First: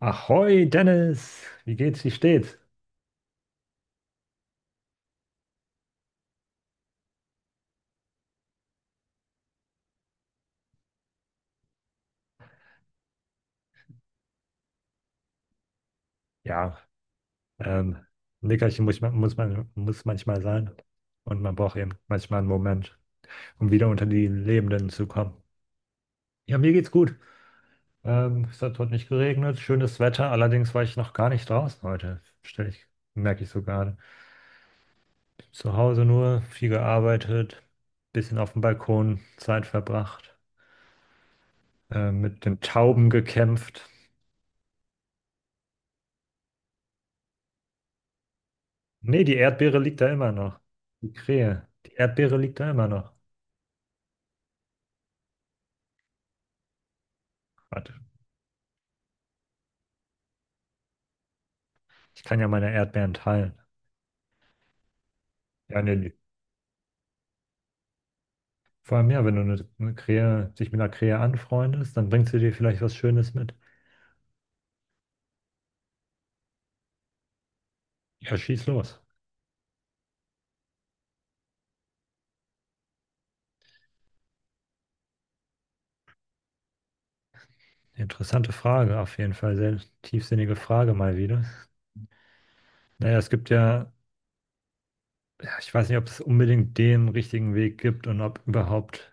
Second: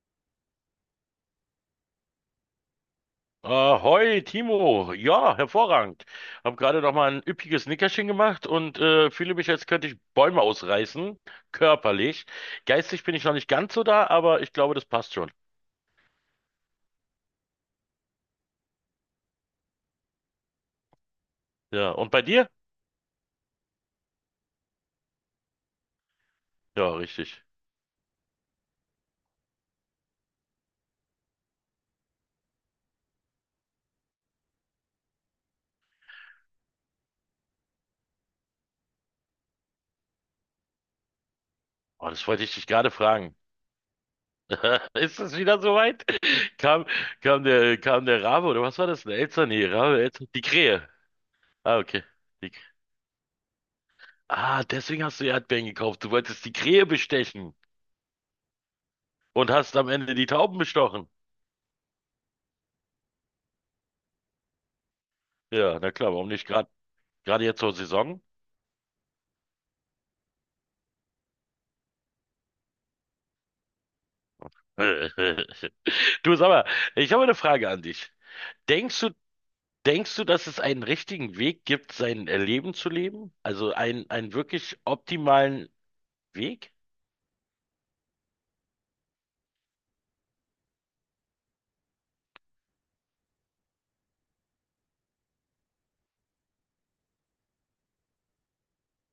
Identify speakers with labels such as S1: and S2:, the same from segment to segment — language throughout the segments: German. S1: Ahoi, Dennis! Wie geht's? Wie steht's?
S2: Ahoi, Timo. Ja, hervorragend. Hab gerade noch mal ein üppiges Nickerchen gemacht und fühle mich, als könnte ich Bäume ausreißen, körperlich. Geistig bin ich noch nicht ganz so da, aber ich glaube, das passt schon.
S1: Ja, ähm, ein Nickerchen muss manchmal sein. Und man braucht
S2: Ja,
S1: eben
S2: und bei
S1: manchmal einen
S2: dir?
S1: Moment, um wieder unter die Lebenden zu kommen. Ja, mir geht's
S2: Ja,
S1: gut.
S2: richtig.
S1: Es hat heute nicht geregnet, schönes Wetter. Allerdings war ich noch gar nicht draußen heute. Merke ich so gerade. Zu Hause nur, viel gearbeitet, bisschen auf dem Balkon Zeit verbracht,
S2: Oh, das
S1: mit
S2: wollte ich
S1: den
S2: dich gerade
S1: Tauben
S2: fragen.
S1: gekämpft.
S2: Ist es wieder soweit? Kam, kam der Rabe oder was war das? Eine
S1: Nee, die
S2: Elster? Nee,
S1: Erdbeere liegt
S2: Rabe,
S1: da
S2: Elster.
S1: immer
S2: Die
S1: noch.
S2: Krähe.
S1: Die Krähe.
S2: Ah,
S1: Die
S2: okay.
S1: Erdbeere
S2: Die,
S1: liegt da immer noch.
S2: ah, deswegen hast du Erdbeeren gekauft. Du wolltest die Krähe bestechen
S1: Warte,
S2: und hast am Ende die Tauben bestochen.
S1: ich kann ja meine Erdbeeren teilen.
S2: Ja,
S1: Ja,
S2: na
S1: nee,
S2: klar, warum nicht? Gerade jetzt zur Saison?
S1: vor allem ja, wenn du dich mit einer Krähe anfreundest, dann bringt sie dir vielleicht was Schönes mit.
S2: Du, sag mal, ich habe eine Frage an dich.
S1: Ja, schieß
S2: Denkst
S1: los.
S2: du, denkst du, dass es einen richtigen Weg gibt, sein Leben zu leben? Also einen wirklich optimalen Weg?
S1: Interessante Frage, auf jeden Fall. Sehr tiefsinnige Frage mal wieder. Naja, ja, ich weiß nicht, ob es unbedingt den richtigen Weg gibt und ob überhaupt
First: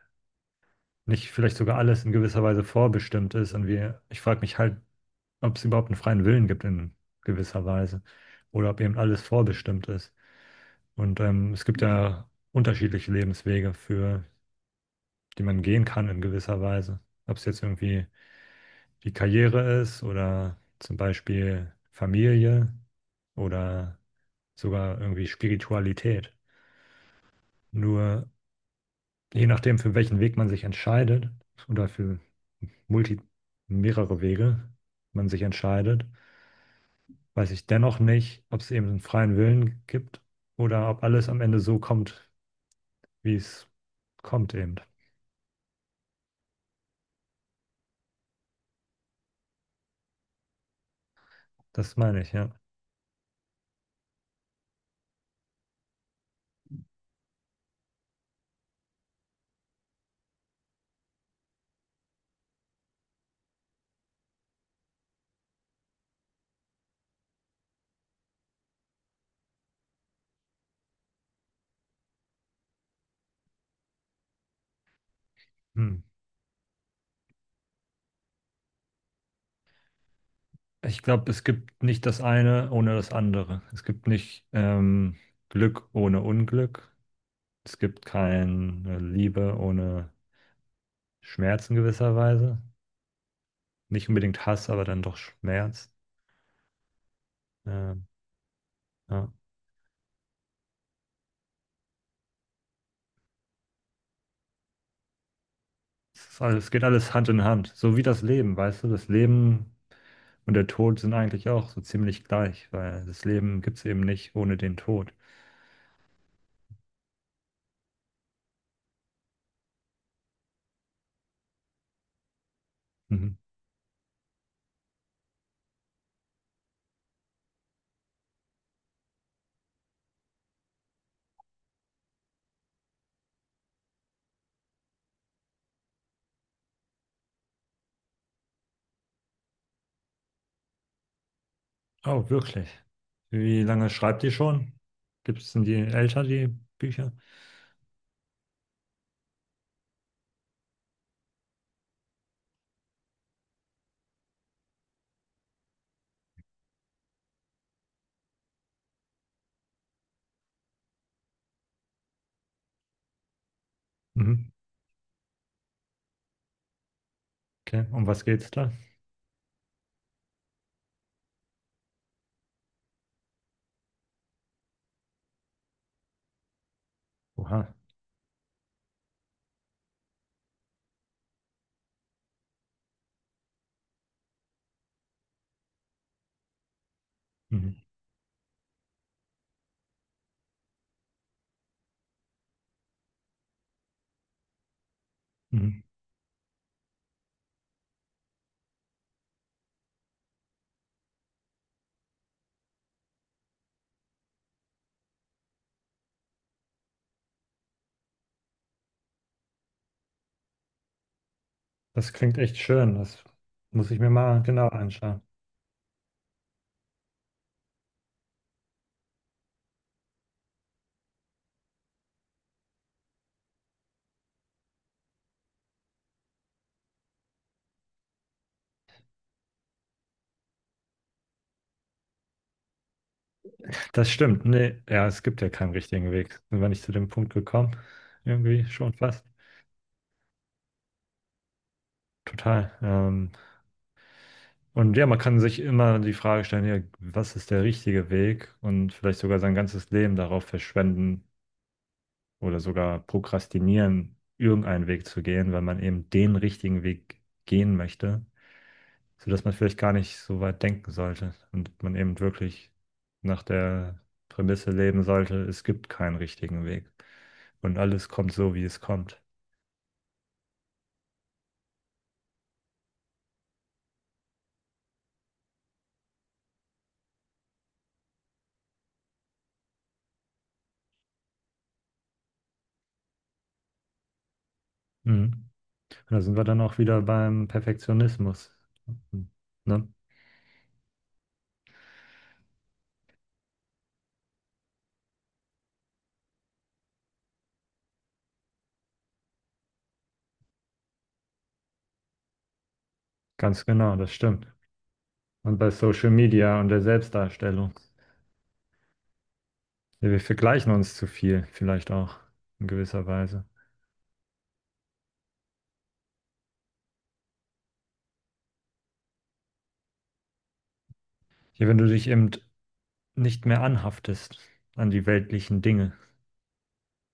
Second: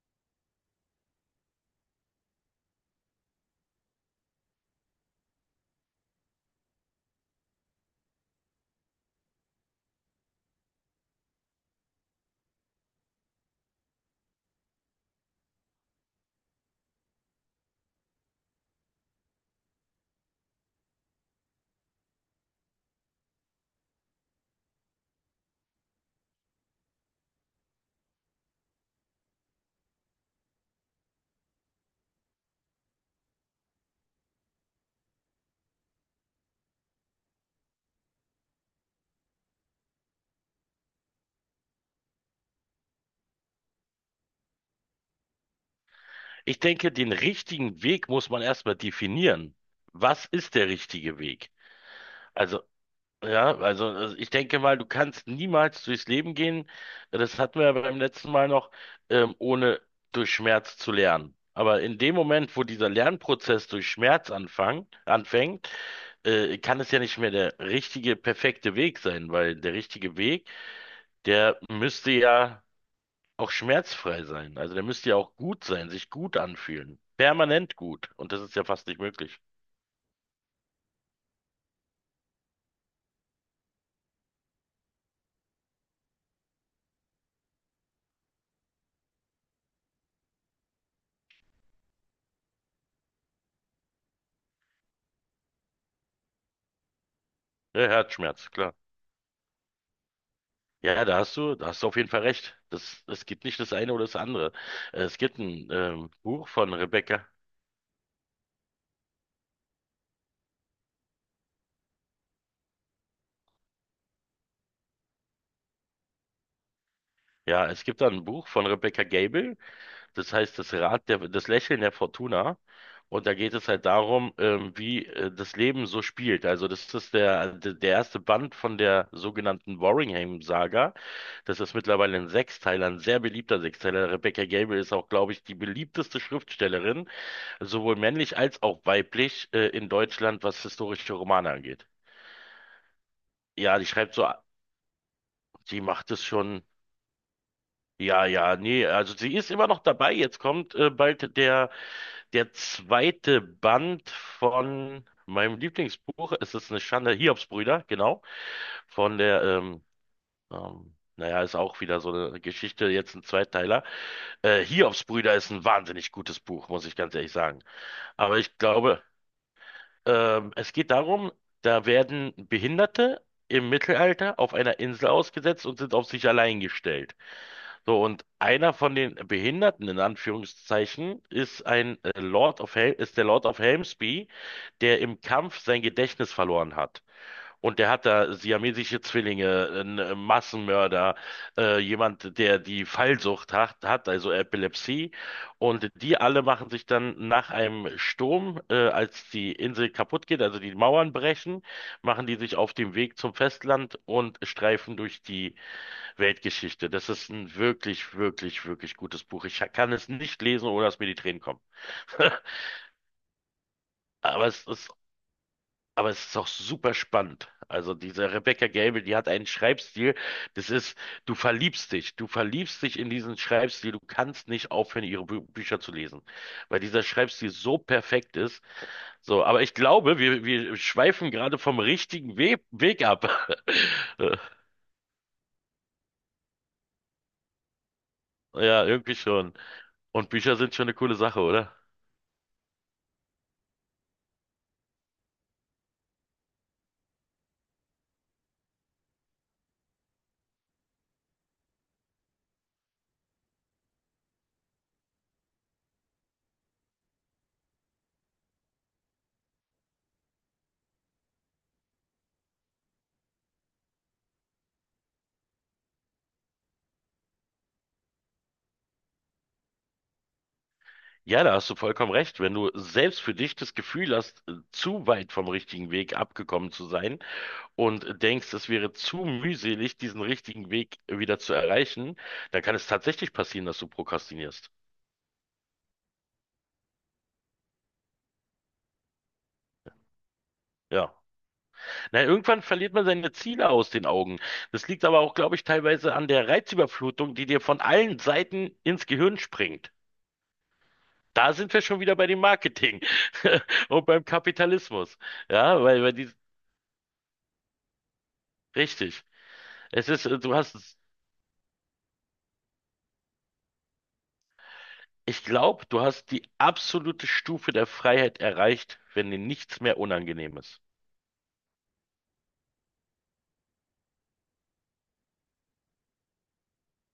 S1: nicht vielleicht sogar alles in gewisser Weise vorbestimmt ist. Ich frage mich halt, ob es überhaupt einen freien Willen gibt in gewisser Weise oder ob eben alles vorbestimmt ist. Und es gibt ja unterschiedliche Lebenswege, für die man gehen kann in gewisser Weise. Ob es jetzt irgendwie die Karriere ist oder zum Beispiel Familie oder sogar irgendwie Spiritualität. Nur je nachdem, für welchen Weg man sich entscheidet oder für multi mehrere Wege man sich entscheidet, weiß ich dennoch nicht, ob es eben einen freien Willen gibt oder ob alles am Ende so kommt, wie es kommt eben.
S2: Ich denke, den richtigen Weg muss man erstmal definieren. Was ist der richtige Weg?
S1: Das meine ich, ja.
S2: Also ja, also ich denke mal, du kannst niemals durchs Leben gehen. Das hatten wir ja beim letzten Mal noch, ohne durch Schmerz zu lernen. Aber in dem Moment, wo dieser Lernprozess durch Schmerz anfängt, kann es ja nicht mehr der richtige, perfekte Weg sein, weil der richtige Weg, der müsste ja auch schmerzfrei sein. Also der müsste ja auch gut sein,
S1: Hm.
S2: sich gut anfühlen. Permanent gut. Und das ist ja fast nicht möglich.
S1: Ich glaube, es gibt nicht das eine ohne das andere. Es gibt nicht Glück ohne Unglück. Es gibt keine Liebe ohne Schmerz in gewisser Weise. Nicht unbedingt Hass, aber dann doch Schmerz.
S2: Ja,
S1: Ähm,
S2: Herzschmerz, klar.
S1: ja.
S2: Ja, ja, da hast du auf jeden Fall recht. Das, es gibt nicht das eine oder das andere. Es gibt ein
S1: Es ist
S2: Buch
S1: alles, es
S2: von
S1: geht alles
S2: Rebecca.
S1: Hand in Hand. So wie das Leben, weißt du, das Leben und der Tod sind eigentlich auch so ziemlich gleich, weil das Leben gibt es eben nicht ohne den Tod.
S2: Ja, es gibt da ein Buch von Rebecca Gable. Das heißt das Lächeln der Fortuna. Und da
S1: Mhm.
S2: geht es halt darum, wie das Leben so spielt. Also das ist der erste Band von der sogenannten Warringham-Saga. Das ist mittlerweile ein Sechsteiler, ein sehr beliebter Sechsteiler. Rebecca Gable ist auch, glaube ich, die beliebteste Schriftstellerin sowohl männlich als auch weiblich in Deutschland, was historische Romane angeht.
S1: Oh, wirklich? Wie
S2: Ja, die
S1: lange
S2: schreibt
S1: schreibt
S2: so,
S1: ihr schon? Gibt es denn
S2: die macht es
S1: die
S2: schon.
S1: Bücher?
S2: Ja, ja, nee, also sie ist immer noch dabei. Jetzt kommt bald der zweite Band von meinem Lieblingsbuch. Es ist eine Schande, Hiobsbrüder, genau. Von der, naja, ist auch wieder so eine Geschichte, jetzt ein Zweiteiler.
S1: Mhm.
S2: Hiobsbrüder ist ein wahnsinnig gutes Buch, muss ich ganz ehrlich sagen.
S1: Okay, um was
S2: Aber
S1: geht's
S2: ich
S1: da?
S2: glaube, es geht darum, da werden Behinderte im Mittelalter auf einer Insel ausgesetzt und sind auf sich allein gestellt.
S1: Oha.
S2: So, und einer von den Behinderten, in Anführungszeichen, ist ein Lord of Hel ist der Lord of Helmsby, der im Kampf sein Gedächtnis verloren hat.
S1: Mhm.
S2: Und der hat da siamesische Zwillinge, einen Massenmörder, jemand, der die Fallsucht hat, also Epilepsie.
S1: Mhm.
S2: Und die alle machen sich dann nach einem Sturm, als die Insel kaputt geht, also die Mauern brechen, machen die sich auf den Weg zum Festland und streifen durch die Weltgeschichte. Das ist ein wirklich, wirklich, wirklich gutes Buch. Ich kann es nicht lesen, ohne dass mir die Tränen kommen.
S1: Das klingt echt schön. Das muss ich mir mal
S2: Aber es
S1: genau
S2: ist
S1: anschauen.
S2: aber es ist auch super spannend. Also diese Rebecca Gable, die hat einen Schreibstil, das ist, du verliebst dich in diesen Schreibstil, du kannst nicht aufhören, ihre Bü Bücher zu lesen, weil dieser Schreibstil so perfekt ist. So, aber ich glaube, wir schweifen gerade vom richtigen We Weg ab.
S1: Das stimmt. Nee, ja, es gibt ja keinen richtigen Weg. Sind wir nicht zu dem Punkt gekommen? Irgendwie
S2: Ja,
S1: schon
S2: irgendwie
S1: fast.
S2: schon. Und Bücher sind schon eine coole Sache, oder?
S1: Total. Und ja, man kann sich immer die Frage stellen, ja, was ist der richtige Weg und vielleicht sogar sein ganzes Leben darauf verschwenden oder sogar prokrastinieren, irgendeinen Weg zu gehen, weil man eben den richtigen Weg gehen möchte, sodass man vielleicht gar nicht so weit denken sollte und man eben wirklich nach der Prämisse leben sollte, es gibt keinen richtigen Weg und alles kommt so, wie es kommt.
S2: Ja, da hast du vollkommen recht. Wenn du selbst für dich das Gefühl hast, zu weit vom richtigen Weg abgekommen zu sein, und denkst, es wäre zu mühselig, diesen richtigen Weg wieder zu erreichen, dann kann es tatsächlich passieren, dass du prokrastinierst.
S1: Mhm. Und da sind wir dann auch wieder beim Perfektionismus. Ne?
S2: Ja. Na, irgendwann verliert man seine Ziele aus den Augen. Das liegt aber auch, glaube ich, teilweise an der Reizüberflutung, die dir von allen Seiten ins Gehirn springt. Da sind wir schon wieder bei dem Marketing
S1: Ganz genau,
S2: und
S1: das
S2: beim
S1: stimmt.
S2: Kapitalismus.
S1: Und bei
S2: Ja,
S1: Social Media und der Selbstdarstellung.
S2: richtig. Es
S1: Ja, wir
S2: ist,
S1: vergleichen uns zu viel, vielleicht auch in gewisser Weise.
S2: ich glaube, du hast die absolute Stufe der Freiheit erreicht, wenn dir nichts mehr unangenehm ist.
S1: Ja, wenn du dich eben nicht mehr anhaftest an die weltlichen Dinge.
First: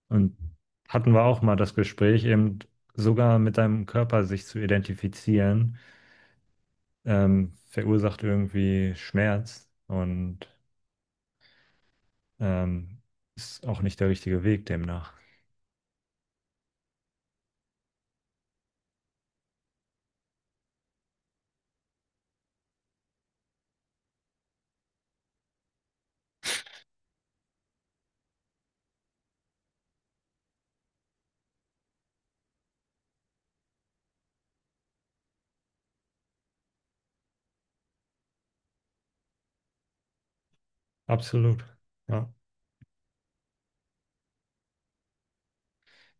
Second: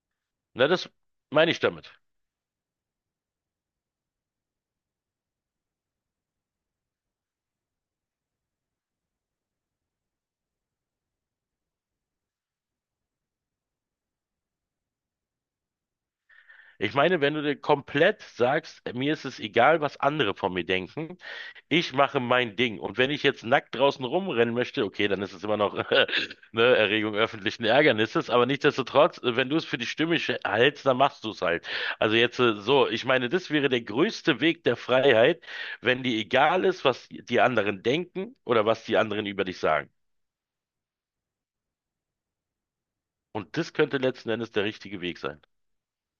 S1: Und
S2: Na, das
S1: hatten wir auch
S2: meine
S1: mal
S2: ich
S1: das
S2: damit.
S1: Gespräch, eben sogar mit deinem Körper sich zu identifizieren, verursacht irgendwie Schmerz und ähm, ist auch nicht der richtige Weg demnach.
S2: Ich meine, wenn du dir komplett sagst, mir ist es egal, was andere von mir denken, ich mache mein Ding. Und wenn ich jetzt nackt draußen rumrennen möchte, okay, dann ist es immer noch ne, Erregung öffentlichen Ärgernisses, aber nichtsdestotrotz, wenn du es für die Stimme hältst, dann machst du es halt. Also jetzt so, ich meine, das wäre der größte Weg der Freiheit, wenn dir egal ist, was die anderen denken oder was die anderen über dich sagen.
S1: Absolut. Ja.
S2: Und das könnte letzten Endes der richtige Weg sein.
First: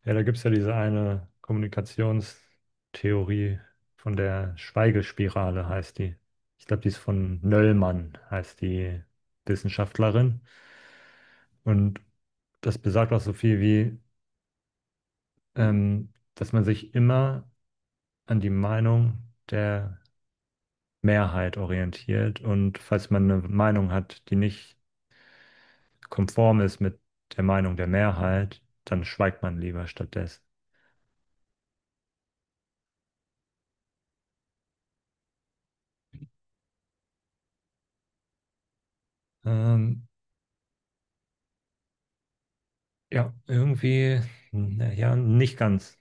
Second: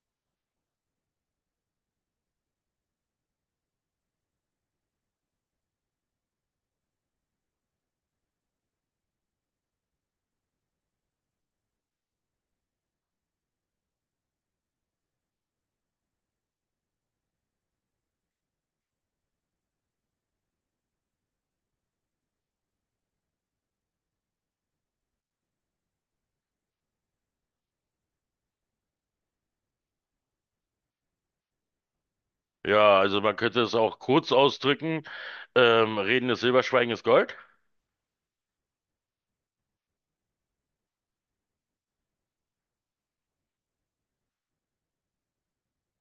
S1: Ja, da gibt es ja diese eine Kommunikationstheorie von der Schweigespirale, heißt die. Ich glaube, die ist von Nöllmann, heißt die Wissenschaftlerin. Und das besagt auch so viel wie, dass man sich immer an die Meinung der Mehrheit orientiert. Und falls man eine Meinung hat, die nicht konform ist mit der Meinung der Mehrheit, dann schweigt man lieber stattdessen.
S2: Ja, also man könnte es auch kurz ausdrücken. Reden ist Silber, Schweigen ist Gold.
S1: Ähm, Ja, irgendwie, na ja, nicht ganz.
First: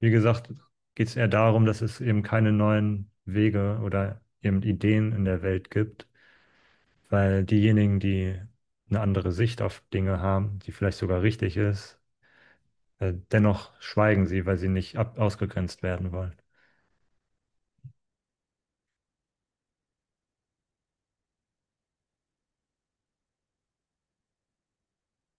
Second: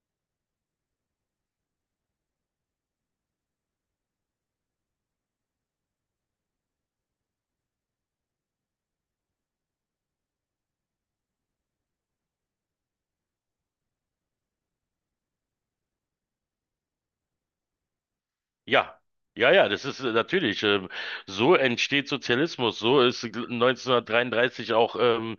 S1: Wie gesagt, geht es eher darum, dass es eben keine neuen Wege oder eben Ideen in der Welt gibt, weil diejenigen, die eine andere Sicht auf Dinge haben, die vielleicht sogar richtig ist, dennoch schweigen sie, weil sie nicht ab ausgegrenzt werden wollen.
S2: Ja, ja, ja, das ist natürlich. So entsteht Sozialismus. So ist 1933 auch ähm,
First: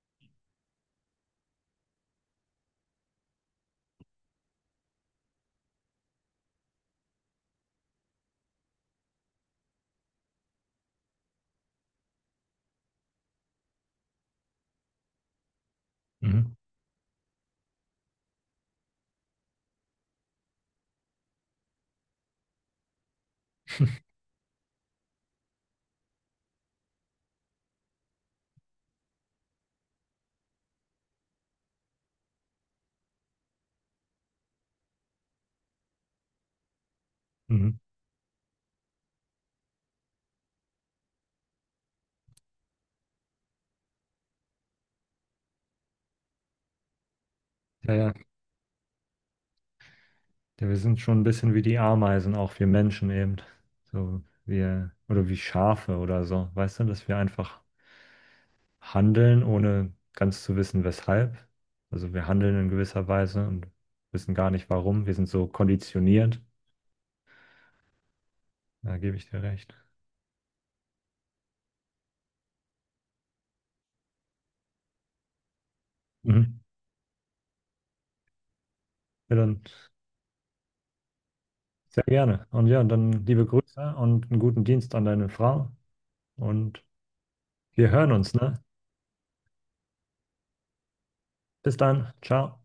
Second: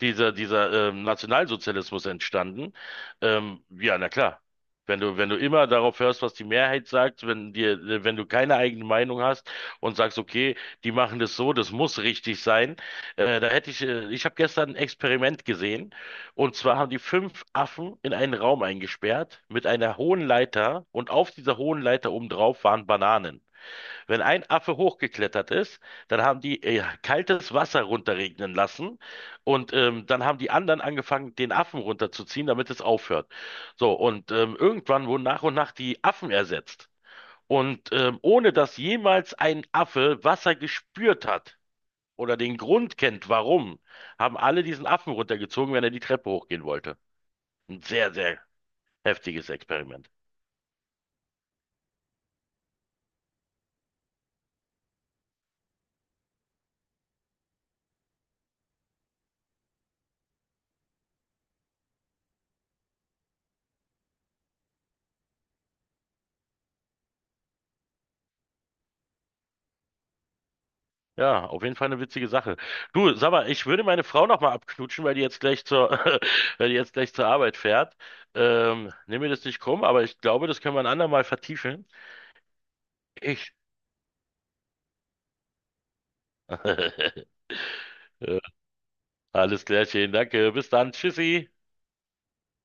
S2: dieser, dieser ähm, Nationalsozialismus entstanden. Ja, na klar. Wenn du immer darauf hörst, was die Mehrheit sagt, wenn du keine eigene Meinung hast und sagst, okay, die machen das so, das muss richtig sein, ich habe gestern ein Experiment gesehen,
S1: Mhm.
S2: und zwar haben die fünf Affen in einen Raum eingesperrt mit einer hohen Leiter und auf dieser hohen Leiter obendrauf waren Bananen. Wenn ein Affe hochgeklettert ist, dann haben die kaltes Wasser runterregnen lassen, und dann haben die anderen angefangen, den Affen runterzuziehen, damit es aufhört. So, und irgendwann wurden nach und nach die Affen ersetzt.
S1: Mhm.
S2: Und ohne dass jemals ein Affe Wasser gespürt hat oder den Grund kennt, warum, haben alle diesen Affen runtergezogen, wenn er die Treppe hochgehen wollte. Ein
S1: Ja,
S2: sehr,
S1: ja,
S2: sehr heftiges Experiment.
S1: ja, wir sind schon ein bisschen wie die Ameisen, auch wir Menschen eben. So, wir, oder wie Schafe oder so. Weißt du, dass wir einfach handeln, ohne ganz zu wissen, weshalb. Also wir handeln in gewisser Weise und wissen gar nicht warum. Wir sind so konditioniert. Da gebe ich dir recht.
S2: Ja, auf jeden Fall eine witzige Sache. Du, sag mal, ich würde meine Frau noch mal abknutschen, weil die jetzt gleich zur,
S1: Mhm.
S2: weil die jetzt gleich zur Arbeit fährt. Nimm mir
S1: Ja,
S2: das nicht
S1: dann
S2: krumm, aber ich glaube, das können wir ein andermal vertiefen.
S1: sehr gerne. Und ja, dann liebe
S2: Ich.
S1: Grüße und einen guten Dienst an deine Frau. Und wir hören uns, ne?
S2: Alles klärchen, danke. Bis dann. Tschüssi.
S1: Bis dann. Ciao.